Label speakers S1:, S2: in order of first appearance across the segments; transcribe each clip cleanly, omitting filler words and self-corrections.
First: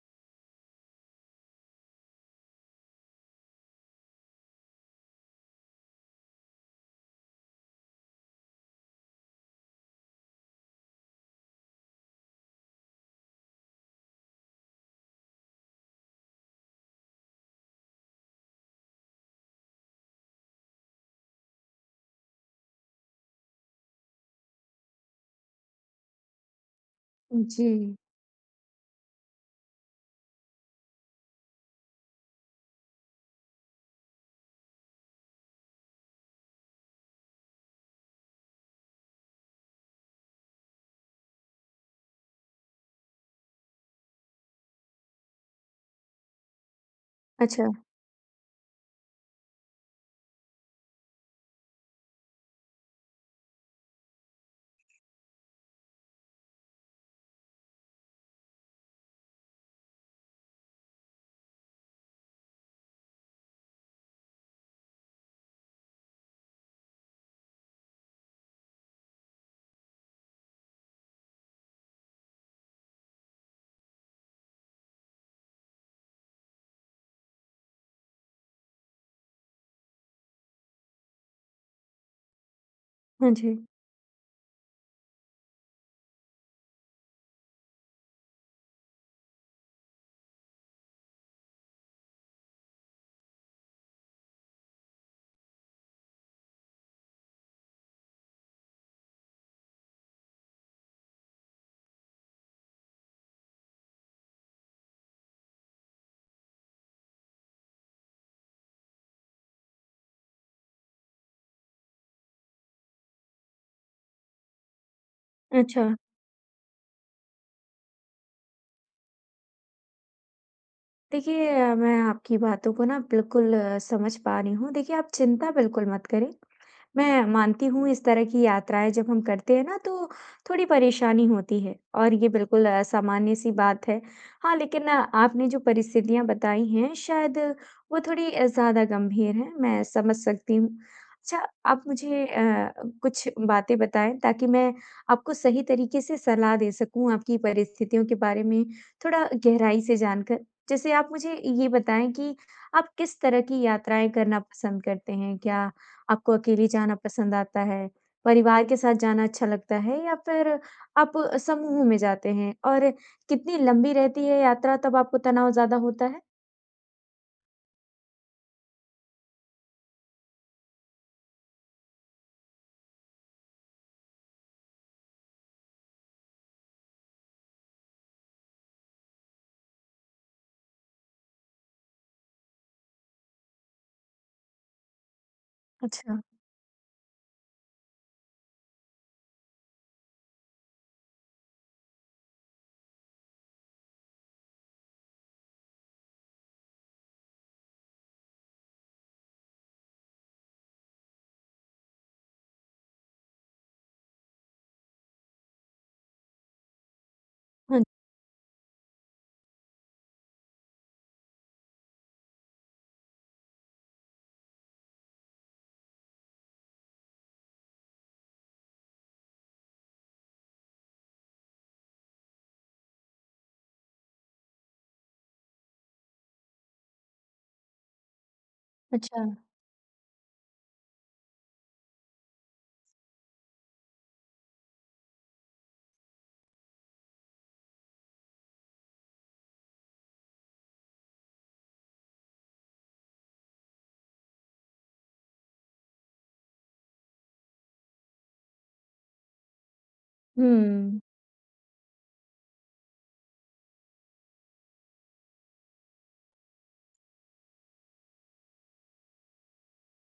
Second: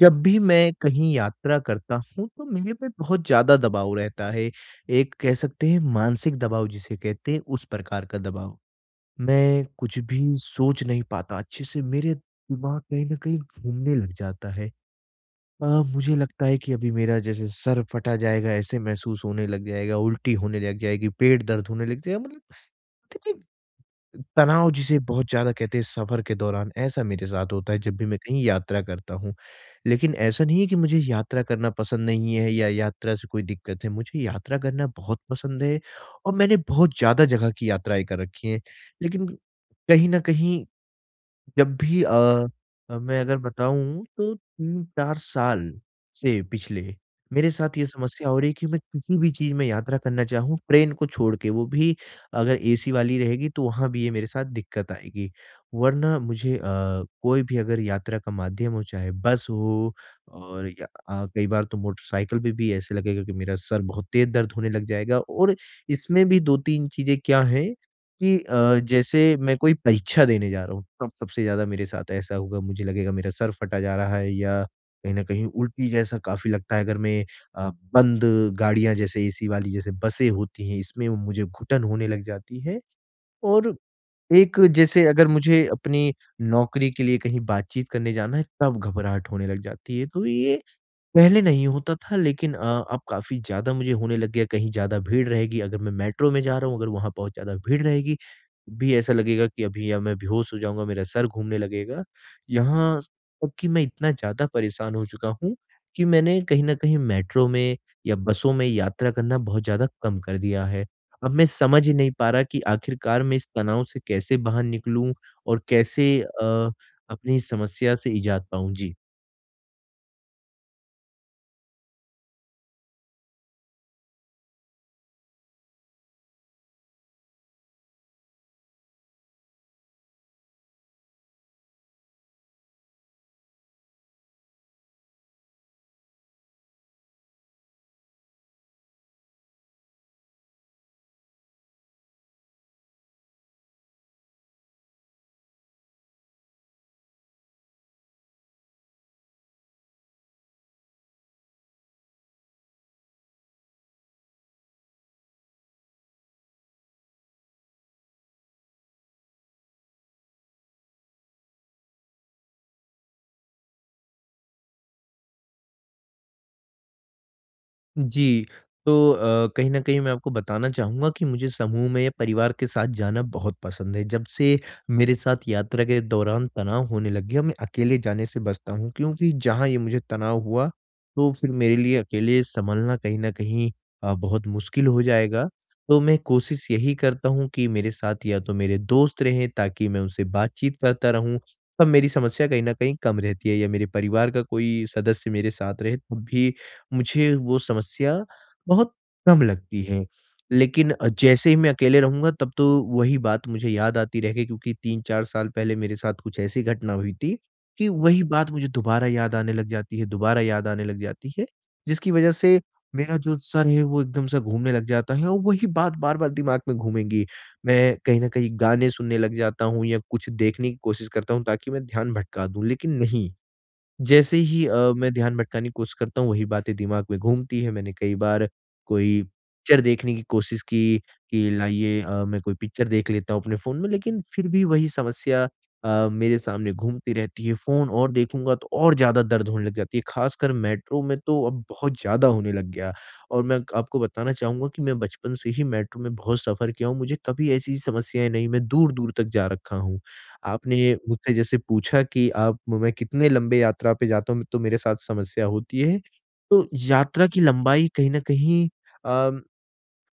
S1: जब भी मैं कहीं यात्रा करता हूँ तो मेरे पे बहुत ज़्यादा दबाव रहता है। एक कह सकते हैं मानसिक दबाव जिसे कहते हैं, उस प्रकार का दबाव। मैं कुछ भी सोच नहीं पाता अच्छे से, मेरे दिमाग कहीं न कहीं घूमने लग जाता है। अ, मुझे लगता है कि अभी मेरा जैसे सर फटा जाएगा, ऐसे महसूस होने लग जाएगा, उल्टी होने लग जाएगी, पेट दर्द होने लग जाएगा। मतलब, तनाव जिसे बहुत ज़्यादा कहते हैं सफ़र के दौरान, ऐसा मेरे साथ
S2: जी।
S1: होता है जब भी मैं कहीं यात्रा करता हूँ। लेकिन ऐसा नहीं है कि मुझे यात्रा करना पसंद नहीं है या यात्रा से कोई दिक्कत है, मुझे यात्रा करना बहुत पसंद है और मैंने बहुत ज़्यादा जगह की यात्राएँ कर रखी हैं। लेकिन कहीं न कहीं, जब भी मैं अगर बताऊँ तो 3-4 साल से पिछले, मेरे
S2: अच्छा।
S1: साथ ये समस्या हो रही है कि मैं किसी भी चीज़ में यात्रा करना चाहूँ, ट्रेन को छोड़ के। वो भी अगर एसी वाली रहेगी तो वहाँ भी ये मेरे साथ दिक्कत आएगी। वरना मुझे कोई भी अगर यात्रा का माध्यम हो, चाहे बस हो और या कई बार तो मोटरसाइकिल पे भी ऐसे लगेगा कि मेरा सर बहुत तेज़ दर्द होने लग जाएगा। और इसमें भी 2-3 चीज़ें क्या हैं कि जैसे मैं कोई परीक्षा देने जा रहा हूँ, तब सबसे ज़्यादा मेरे साथ ऐसा होगा, मुझे लगेगा मेरा सर फटा जा रहा है या कहीं न कहीं उल्टी जैसा काफ़ी लगता है। अगर मैं अ, बंद गाड़ियाँ, जैसे एसी वाली जैसे बसें होती हैं, इसमें मुझे घुटन होने लग जाती है।
S2: हाँ जी।
S1: और एक, जैसे अगर मुझे अपनी नौकरी के लिए कहीं बातचीत करने जाना है, तब घबराहट होने लग जाती है। तो ये पहले नहीं होता था, लेकिन अब काफ़ी ज़्यादा मुझे होने लग गया। कहीं ज़्यादा भीड़ रहेगी, अगर मैं मेट्रो में जा रहा हूँ, अगर वहाँ बहुत ज़्यादा भीड़ रहेगी, भी ऐसा लगेगा कि अभी या मैं बेहोश हो जाऊँगा, मेरा सर घूमने लगेगा। यहाँ तक कि मैं इतना ज़्यादा परेशान हो चुका हूँ कि मैंने कहीं न कहीं मेट्रो में या बसों में यात्रा करना बहुत ज़्यादा कम कर दिया है। अब मैं समझ ही नहीं पा रहा कि आखिरकार मैं इस तनाव से कैसे बाहर निकलूँ और
S2: अच्छा।
S1: कैसे अपनी समस्या से इज़ाद पाऊँ? जी।
S2: देखिए, मैं आपकी बातों को ना बिल्कुल समझ पा रही हूँ। देखिए, आप चिंता बिल्कुल मत करें। मैं मानती हूँ इस तरह की यात्राएँ जब हम करते हैं ना तो थोड़ी परेशानी होती है और ये बिल्कुल सामान्य सी बात है। हाँ, लेकिन आपने जो परिस्थितियाँ बताई हैं शायद वो थोड़ी ज़्यादा गंभीर हैं, मैं समझ सकती हूँ। अच्छा, आप मुझे कुछ बातें बताएँ ताकि मैं आपको सही तरीके से सलाह दे सकूँ आपकी परिस्थितियों के बारे में थोड़ा गहराई से जानकर। जैसे आप मुझे ये बताएँ कि आप किस तरह की यात्राएँ करना पसंद करते हैं? क्या आपको अकेले जाना पसंद आता है? परिवार के साथ जाना अच्छा लगता है या फिर आप समूह में जाते हैं? और कितनी लंबी रहती है यात्रा तब आपको तनाव ज़्यादा होता है?
S1: जी, तो कहीं न कहीं मैं आपको बताना चाहूँगा कि मुझे समूह में या परिवार के साथ जाना बहुत पसंद है। जब से मेरे साथ यात्रा के दौरान तनाव होने लग गया, मैं अकेले जाने से बचता हूँ, क्योंकि जहाँ ये मुझे तनाव हुआ, तो फिर मेरे लिए अकेले सँभलना कहीं न कहीं बहुत मुश्किल हो जाएगा। तो मैं
S2: अच्छा।
S1: कोशिश यही करता हूँ कि मेरे साथ या तो मेरे दोस्त रहें ताकि मैं उनसे बातचीत करता रहूँ, तब मेरी समस्या कहीं न कहीं कम रहती है, या मेरे परिवार का कोई सदस्य मेरे साथ रहे तब भी मुझे वो समस्या बहुत कम लगती है। लेकिन जैसे ही मैं अकेले रहूँगा, तब तो वही बात मुझे याद आती रहेगी, क्योंकि 3-4 साल पहले मेरे साथ कुछ ऐसी घटना हुई थी
S2: हाँ।
S1: कि वही बात मुझे दोबारा याद आने लग जाती है, दोबारा याद आने लग जाती है, जिसकी वज़ह से मेरा जो सर है वो एकदम से घूमने लग जाता है और वही बात बार-बार दिमाग में घूमेंगी। मैं कहीं न कहीं गाने सुनने लग जाता हूँ या कुछ देखने की कोशिश करता हूँ ताकि मैं ध्यान भटका दूँ, लेकिन नहीं। जैसे ही मैं ध्यान भटकाने की कोशिश करता हूँ, वही बातें दिमाग में घूमती हैं। मैंने कई बार कोई
S2: अच्छा।
S1: पिक्चर देखने की कोशिश की कि लाइए, मैं कोई पिक्चर देख लेता हूँ अपने फ़ोन में, लेकिन फिर भी वही समस्या मेरे सामने घूमती रहती है। फ़ोन और देखूँगा तो और ज़्यादा दर्द होने लग जाती है, ख़ासकर मेट्रो में तो अब बहुत ज़्यादा होने लग गया। और मैं आपको बताना चाहूँगा कि मैं बचपन से ही मेट्रो में बहुत सफ़र किया हूँ, मुझे कभी ऐसी समस्याएँ नहीं, मैं दूर-दूर तक जा रखा हूँ। आपने
S2: हुँ।
S1: मुझसे जैसे पूछा कि आप मैं कितने लंबे यात्रा पे जाता हूँ, तो मेरे साथ समस्या होती है। तो यात्रा की लंबाई कहीं न कहीं अ,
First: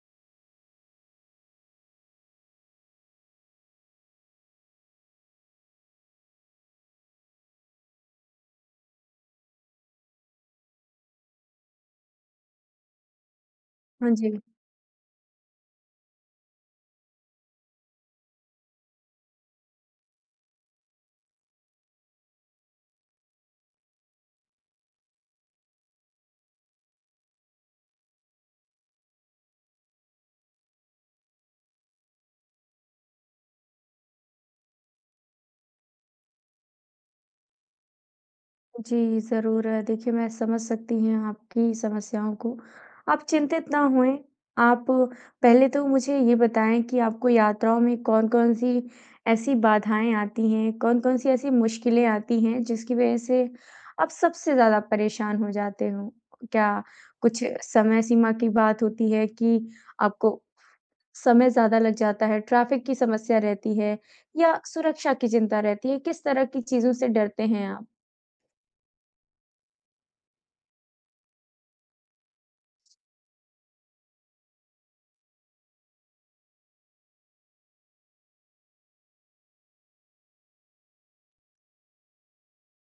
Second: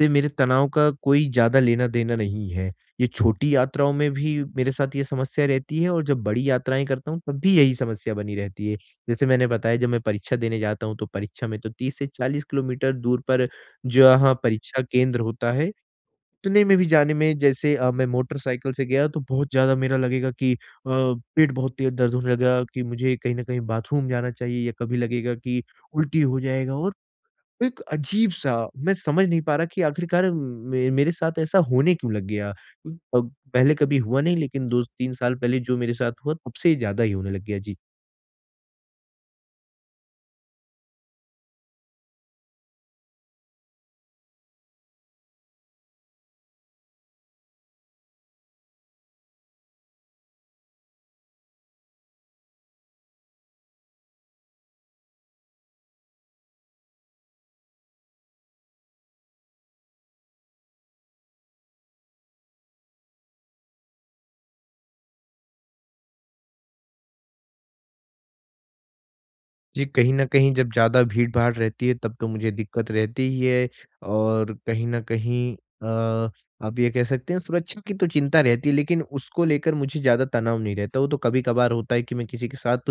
S1: से मेरे तनाव का कोई ज़्यादा लेना-देना नहीं है। ये छोटी यात्राओं में भी मेरे साथ ये समस्या रहती है, और जब बड़ी यात्राएँ करता हूँ, तब भी यही समस्या बनी रहती है। जैसे मैंने बताया, जब मैं परीक्षा देने जाता हूँ, तो परीक्षा में तो 30 से 40 किलोमीटर दूर पर
S2: हाँ जी।
S1: जहाँ परीक्षा केंद्र होता है, इतने में भी जाने में, जैसे मैं मोटरसाइकिल से गया, तो बहुत ज़्यादा मेरा लगेगा कि पेट बहुत तेज़ दर्द होने लगा, कि मुझे कहीं न कहीं बाथरूम जाना चाहिए, या कभी लगेगा कि उल्टी हो जाएगा, और एक अजीब-सा, मैं समझ नहीं पा रहा कि आखिरकार मे मेरे साथ ऐसा होने क्यों लग गया। अब पहले कभी हुआ नहीं, लेकिन 2-3 साल पहले जो मेरे साथ हुआ, तब से ज़्यादा ही होने लग गया। जी।
S2: जी, ज़रूर। देखिए, मैं समझ सकती हैं आपकी समस्याओं को। आप चिंतित ना होएँ। आप पहले तो मुझे ये बताएँ कि आपको यात्राओं में कौन-कौन सी ऐसी बाधाएँ आती हैं, कौन-कौन सी ऐसी मुश्किलें आती हैं, जिसकी वजह से आप सबसे ज़्यादा परेशान हो जाते हो? क्या कुछ समय सीमा की बात होती है कि आपको समय ज़्यादा लग जाता है, ट्रैफ़िक की समस्या रहती है या सुरक्षा की चिंता रहती है? किस तरह की चीज़ों से डरते हैं आप?
S1: जी, कहीं न कहीं जब ज़्यादा भीड़-भाड़ रहती है, तब तो मुझे दिक्कत रहती ही है, और कहीं न कहीं अ, आप ये कह सकते हैं सुरक्षा की तो चिंता रहती है, लेकिन उसको लेकर मुझे ज़्यादा तनाव नहीं रहता। वो तो कभी-कभार होता है कि मैं किसी के साथ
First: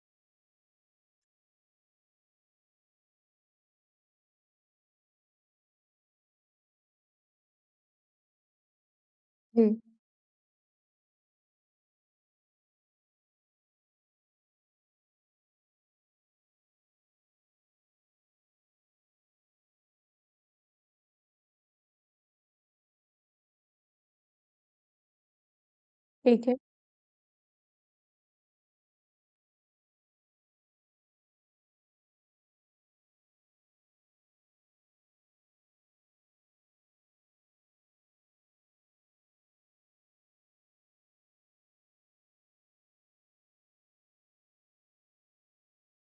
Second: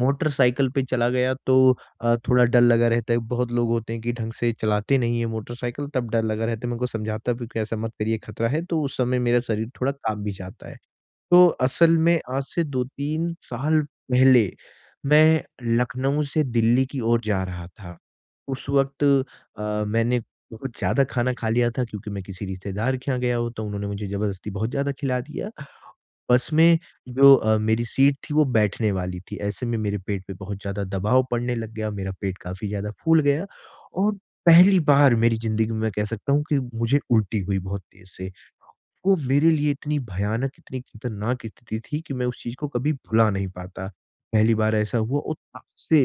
S1: मोटरसाइकिल पे चला गया, तो थोड़ा डर लगा रहता है। बहुत लोग होते हैं कि ढंग से चलाते नहीं है मोटरसाइकिल, तब डर लगा रहता है। मैं उनको समझाता भी हूँ कि ऐसा मत करिए खतरा है, तो उस समय मेरा
S2: जी,
S1: शरीर थोड़ा काँप भी जाता है। तो असल में आज से 2-3 साल पहले, मैं लखनऊ से दिल्ली की ओर जा रहा था। उस वक़्त मैंने बहुत ज़्यादा खाना खा लिया था, क्योंकि मैं किसी रिश्तेदार के यहाँ गया होता हूँ, उन्होंने मुझे ज़बरदस्ती बहुत ज़्यादा खिला दिया।
S2: ठीक
S1: बस
S2: है।
S1: में जो मेरी सीट थी वो बैठने वाली थी, ऐसे में मेरे पेट पे बहुत ज़्यादा दबाव पड़ने लग गया, मेरा पेट काफ़ी ज़्यादा फूल गया, और पहली बार मेरी ज़िंदगी में मैं कह सकता हूँ कि मुझे उल्टी हुई बहुत तेज़ से। वो मेरे लिए इतनी भयानक, इतनी खतरनाक स्थिति थी कि मैं उस चीज़ को कभी भुला नहीं पाता। पहली बार ऐसा हुआ, और तब से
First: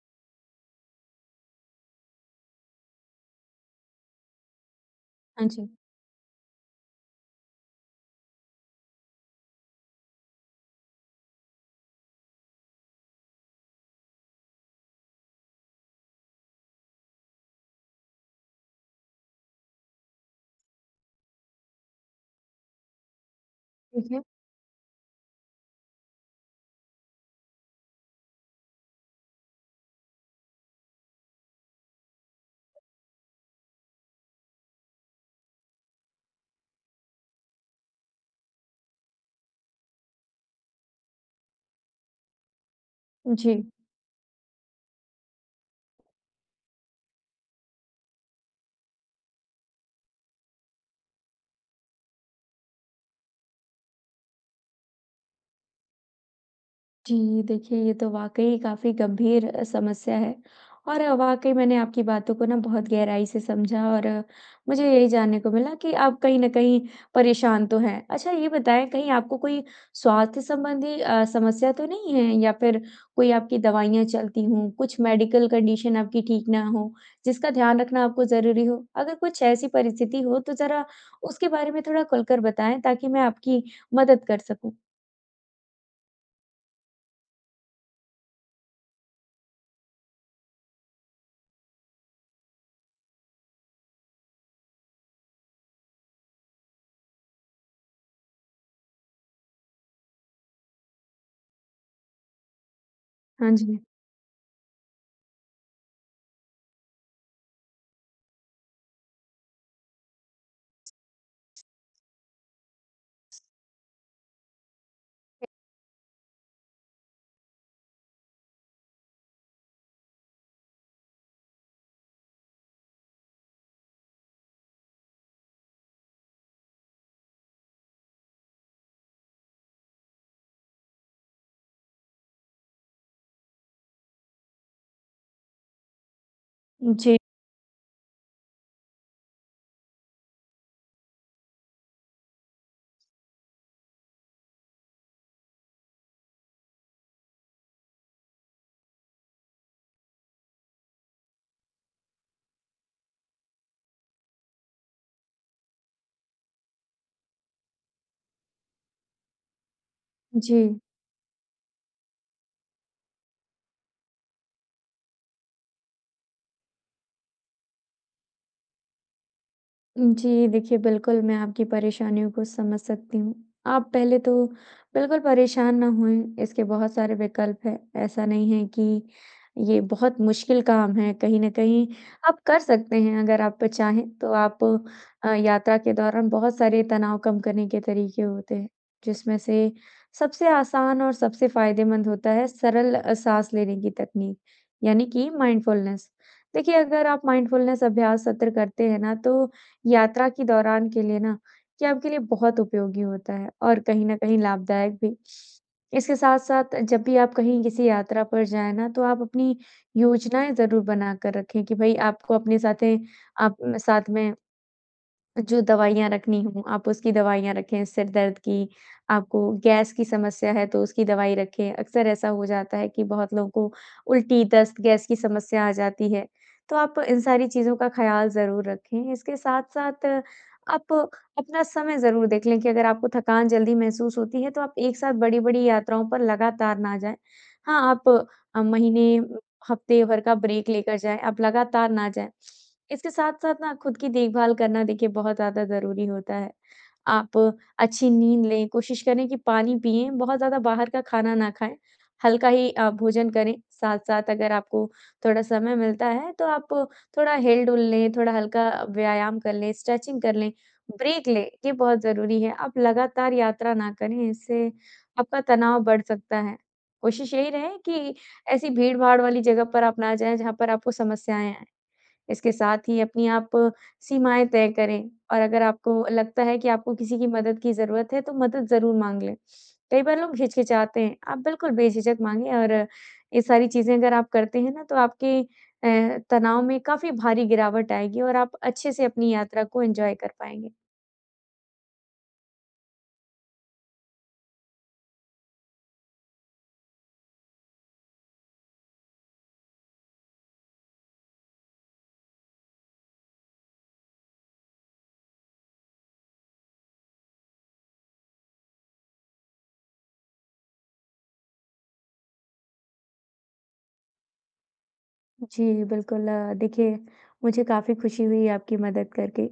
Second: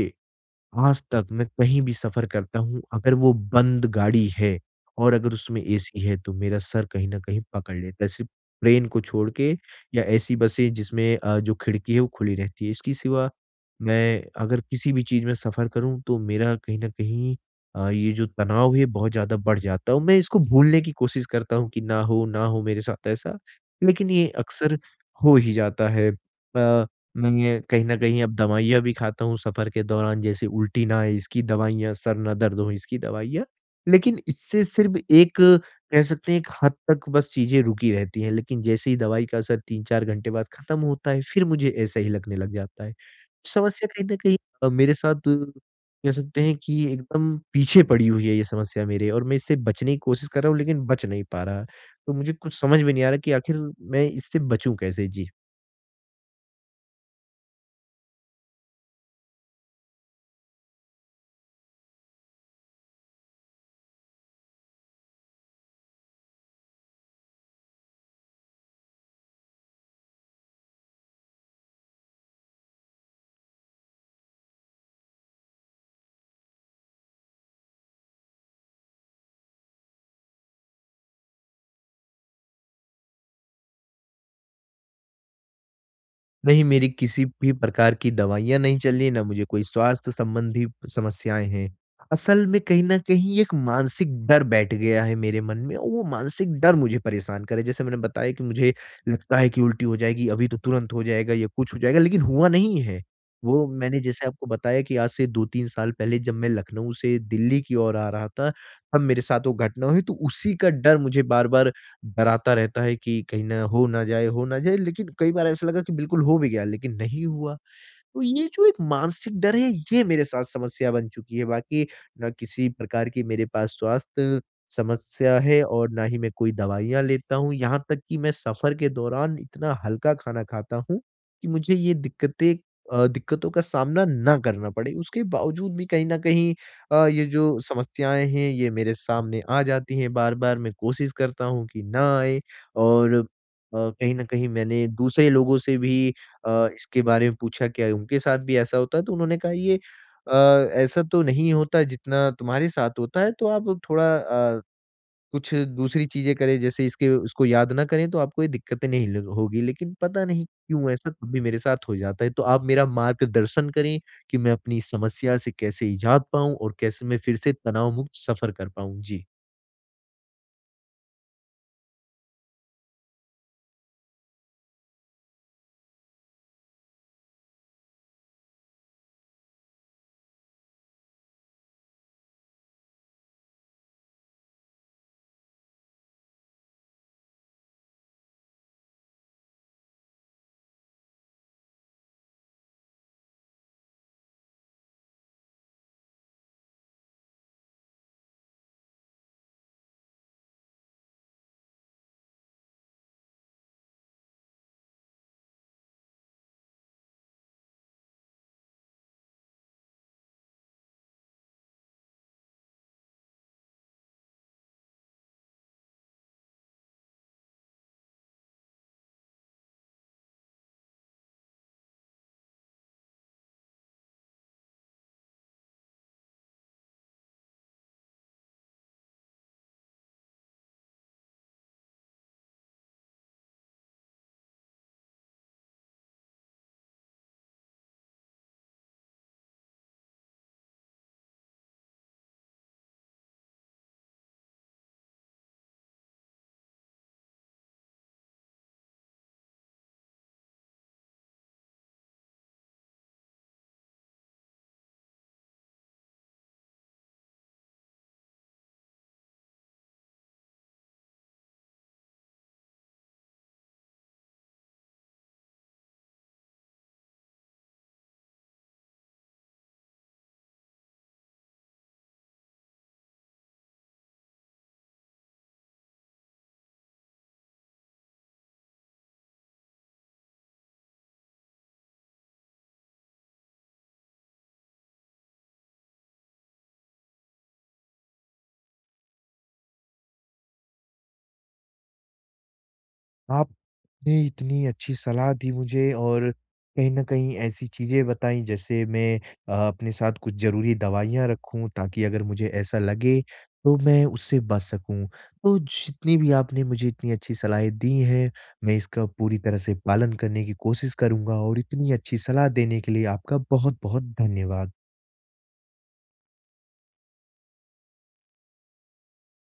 S1: आज तक मैं कहीं भी सफ़र करता हूँ, अगर वो बंद गाड़ी है और अगर
S2: हाँ
S1: उसमें
S2: जी,
S1: एसी है, तो मेरा सर कहीं न कहीं पकड़ लेता है। सिर्फ़ ट्रेन को छोड़ के, या ऐसी बसें जिसमें जो खिड़की है वो खुली रहती है। इसके सिवा मैं अगर किसी भी चीज़ में सफ़र करूँ, तो मेरा कहीं न कहीं ये जो तनाव है बहुत ज़्यादा बढ़ जाता है, और मैं इसको भूलने की कोशिश करता हूँ कि ना हो मेरे साथ ऐसा, लेकिन
S2: ठीक है।
S1: ये अक्सर हो ही जाता है। अ मैं ये कहीं न कहीं अब दवाइयाँ भी खाता हूँ सफ़र के दौरान, जैसे उल्टी ना आए इसकी दवाइयाँ, सर ना दर्द हो इसकी दवाइयाँ। लेकिन इससे सिर्फ़ एक, कह सकते हैं एक हद तक बस चीज़ें रुकी रहती हैं, लेकिन जैसे ही दवाई का असर 3-4 घंटे बाद ख़त्म होता है, फिर मुझे ऐसा ही लगने लग जाता है।
S2: जी,
S1: समस्या कहीं न कहीं मेरे साथ कह सकते हैं कि एकदम पीछे पड़ी हुई है ये समस्या मेरे, और मैं इससे बचने की कोशिश कर रहा हूँ लेकिन बच नहीं पा रहा। तो मुझे कुछ समझ में नहीं आ रहा कि आखिर मैं इससे बचूँ कैसे? जी।
S2: जी, देखिए ये तो वाक़ई काफ़ी गंभीर समस्या है और वाक़ई मैंने आपकी बातों को ना बहुत गहराई से समझा और मुझे यही जानने को मिला कि आप कहीं न कहीं परेशान तो हैं। अच्छा ये बताएँ कहीं आपको कोई स्वास्थ्य संबंधी समस्या तो नहीं है या फिर कोई आपकी दवाइयाँ चलती हों, कुछ मेडिकल कंडीशन आपकी ठीक ना हो, जिसका ध्यान रखना आपको ज़रूरी हो? अगर कुछ ऐसी परिस्थिति हो तो ज़रा उसके बारे में थोड़ा खुलकर बताएँ ताकि मैं आपकी मदद कर सकूँ।
S1: नहीं, मेरी किसी भी प्रकार की दवाइयाँ नहीं चली, ना मुझे कोई स्वास्थ्य संबंधी समस्याएँ हैं। असल में कहीं न कहीं एक मानसिक डर बैठ गया है मेरे मन में, और वो मानसिक डर मुझे परेशान करे। जैसे मैंने बताया कि मुझे लगता है कि उल्टी हो जाएगी, अभी तो तुरंत हो जाएगा या कुछ हो जाएगा, लेकिन हुआ नहीं है।
S2: हाँ
S1: वो
S2: जी।
S1: मैंने जैसे आपको बताया कि आज से 2-3 साल पहले जब मैं लखनऊ से दिल्ली की ओर आ रहा था, तब मेरे साथ वो घटना हुई, तो उसी का डर मुझे बार-बार डराता रहता है कि कहीं ना हो ना जाए, हो ना जाए, लेकिन कई बार ऐसा लगा कि बिल्कुल हो भी गया, लेकिन नहीं हुआ। तो ये जो एक मानसिक डर है, ये मेरे साथ समस्या बन चुकी है, बाकी ना किसी प्रकार की मेरे पास स्वास्थ्य समस्या है, और ना ही मैं कोई दवाइयाँ लेता हूँ। यहाँ तक कि मैं सफ़र के दौरान इतना हल्का खाना खाता हूँ कि मुझे ये दिक्कतें, दिक्कतों का सामना ना करना पड़े। उसके बावजूद भी कहीं न कहीं
S2: जी,
S1: ये जो समस्याएँ हैं, ये मेरे सामने आ जाती हैं बार-बार। मैं कोशिश करता हूँ कि ना आए, और कहीं न कहीं मैंने दूसरे लोगों से भी इसके बारे में पूछा, क्या उनके साथ भी ऐसा होता है? तो उन्होंने कहा, ये अ, ऐसा तो नहीं होता जितना तुम्हारे साथ होता है, तो आप थोड़ा कुछ दूसरी चीज़ें करें, जैसे इसके उसको याद ना करें तो आपको ये दिक्कतें नहीं ल होगी। लेकिन पता नहीं
S2: जी।
S1: क्यों ऐसा कभी मेरे साथ हो जाता है। तो आप मेरा मार्गदर्शन करें कि मैं अपनी इस समस्या से कैसे इजात पाऊँ, और कैसे मैं फिर से तनाव मुक्त सफ़र कर पाऊँ? जी।
S2: जी, देखिए बिल्कुल, मैं आपकी परेशानियों को समझ सकती हूँ। आप पहले तो बिल्कुल परेशान ना होएँ, इसके बहुत सारे विकल्प हैं। ऐसा नहीं है कि ये बहुत मुश्किल काम है, कहीं न कहीं आप कर सकते हैं अगर आप चाहें तो आप यात्रा के दौरान बहुत सारे तनाव कम करने के तरीके होते हैं, जिसमें से सबसे आसान और सबसे फ़ायदेमंद होता है सरल साँस लेने की तकनीक, यानी कि माइंडफुलनेस। देखिए, अगर आप माइंडफुलनेस अभ्यास सत्र करते हैं ना, तो यात्रा के दौरान के लिए ना ये आपके लिए बहुत उपयोगी होता है और कहीं न कहीं लाभदायक भी। इसके साथ-साथ जब भी आप कहीं किसी यात्रा पर जाएँ ना तो आप अपनी योजनाएँ ज़रूर बनाकर रखें कि भई आपको अपने साथे आप साथ में जो दवाइयाँ रखनी हों, आप उसकी दवाइयाँ रखें, सिर दर्द की, आपको गैस की समस्या है तो उसकी दवाई रखें। अक्सर ऐसा हो जाता है कि बहुत लोगों को उल्टी, दस्त, गैस की समस्या आ जाती है, तो आप इन सारी चीज़ों का ख़्याल ज़रूर रखें। इसके साथ-साथ आप अपना समय ज़रूर देख लें कि अगर आपको थकान जल्दी महसूस होती है तो आप एक साथ बड़ी-बड़ी यात्राओं पर लगातार ना जाएँ। हाँ, आप महीने, हफ़्ते भर का ब्रेक लेकर जाएँ, आप लगातार ना जाएँ। इसके साथ-साथ ना खुद की देखभाल करना देखिए बहुत ज़्यादा ज़रूरी होता है। आप अच्छी नींद लें, कोशिश करें कि पानी पिएँ, बहुत ज़्यादा बाहर का खाना ना खाएँ, हल्का ही भोजन करें। साथ-साथ अगर आपको थोड़ा समय मिलता है तो आप थोड़ा हिल-डुल लें, थोड़ा हल्का व्यायाम कर लें, स्ट्रेचिंग कर लें, ब्रेक लें, ये बहुत ज़रूरी है। आप लगातार यात्रा ना करें, इससे आपका तनाव बढ़ सकता है। कोशिश यही रहे कि ऐसी भीड़-भाड़ वाली जगह पर आप ना जाएँ जहाँ पर आपको समस्याएँ आएँ। इसके साथ ही अपनी आप सीमाएँ तय करें और अगर आपको लगता है कि आपको किसी की मदद की ज़रूरत है, तो मदद ज़रूर माँग लें। कई बार लोग हिचकिचाते हैं, आप बिल्कुल बेझिझक माँगे और ये सारी चीज़ें अगर आप करते हैं ना, तो आपके तनाव में काफ़ी भारी गिरावट आएगी और आप अच्छे से अपनी यात्रा को एन्जॉय कर पाएँगे।
S1: आपने इतनी अच्छी सलाह दी मुझे, और कहीं न कहीं ऐसी चीज़ें बताई जैसे मैं अपने साथ कुछ ज़रूरी दवाइयाँ रखूँ ताकि अगर मुझे ऐसा लगे तो मैं उससे बच सकूँ। तो जितनी भी आपने मुझे इतनी अच्छी सलाहें दी हैं, मैं इसका पूरी तरह से पालन करने की कोशिश करूँगा, और इतनी अच्छी सलाह देने के लिए आपका बहुत-बहुत धन्यवाद।
S2: जी, बिल्कुल। देखिए, मुझे काफ़ी खुशी हुई आपकी मदद करके।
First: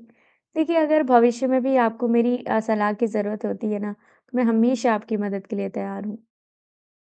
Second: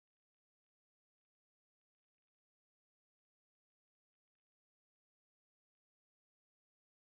S2: देखिए, अगर भविष्य में भी आपको मेरी सलाह की ज़रूरत होती है ना, तो मैं हमेशा आपकी मदद के लिए तैयार हूँ।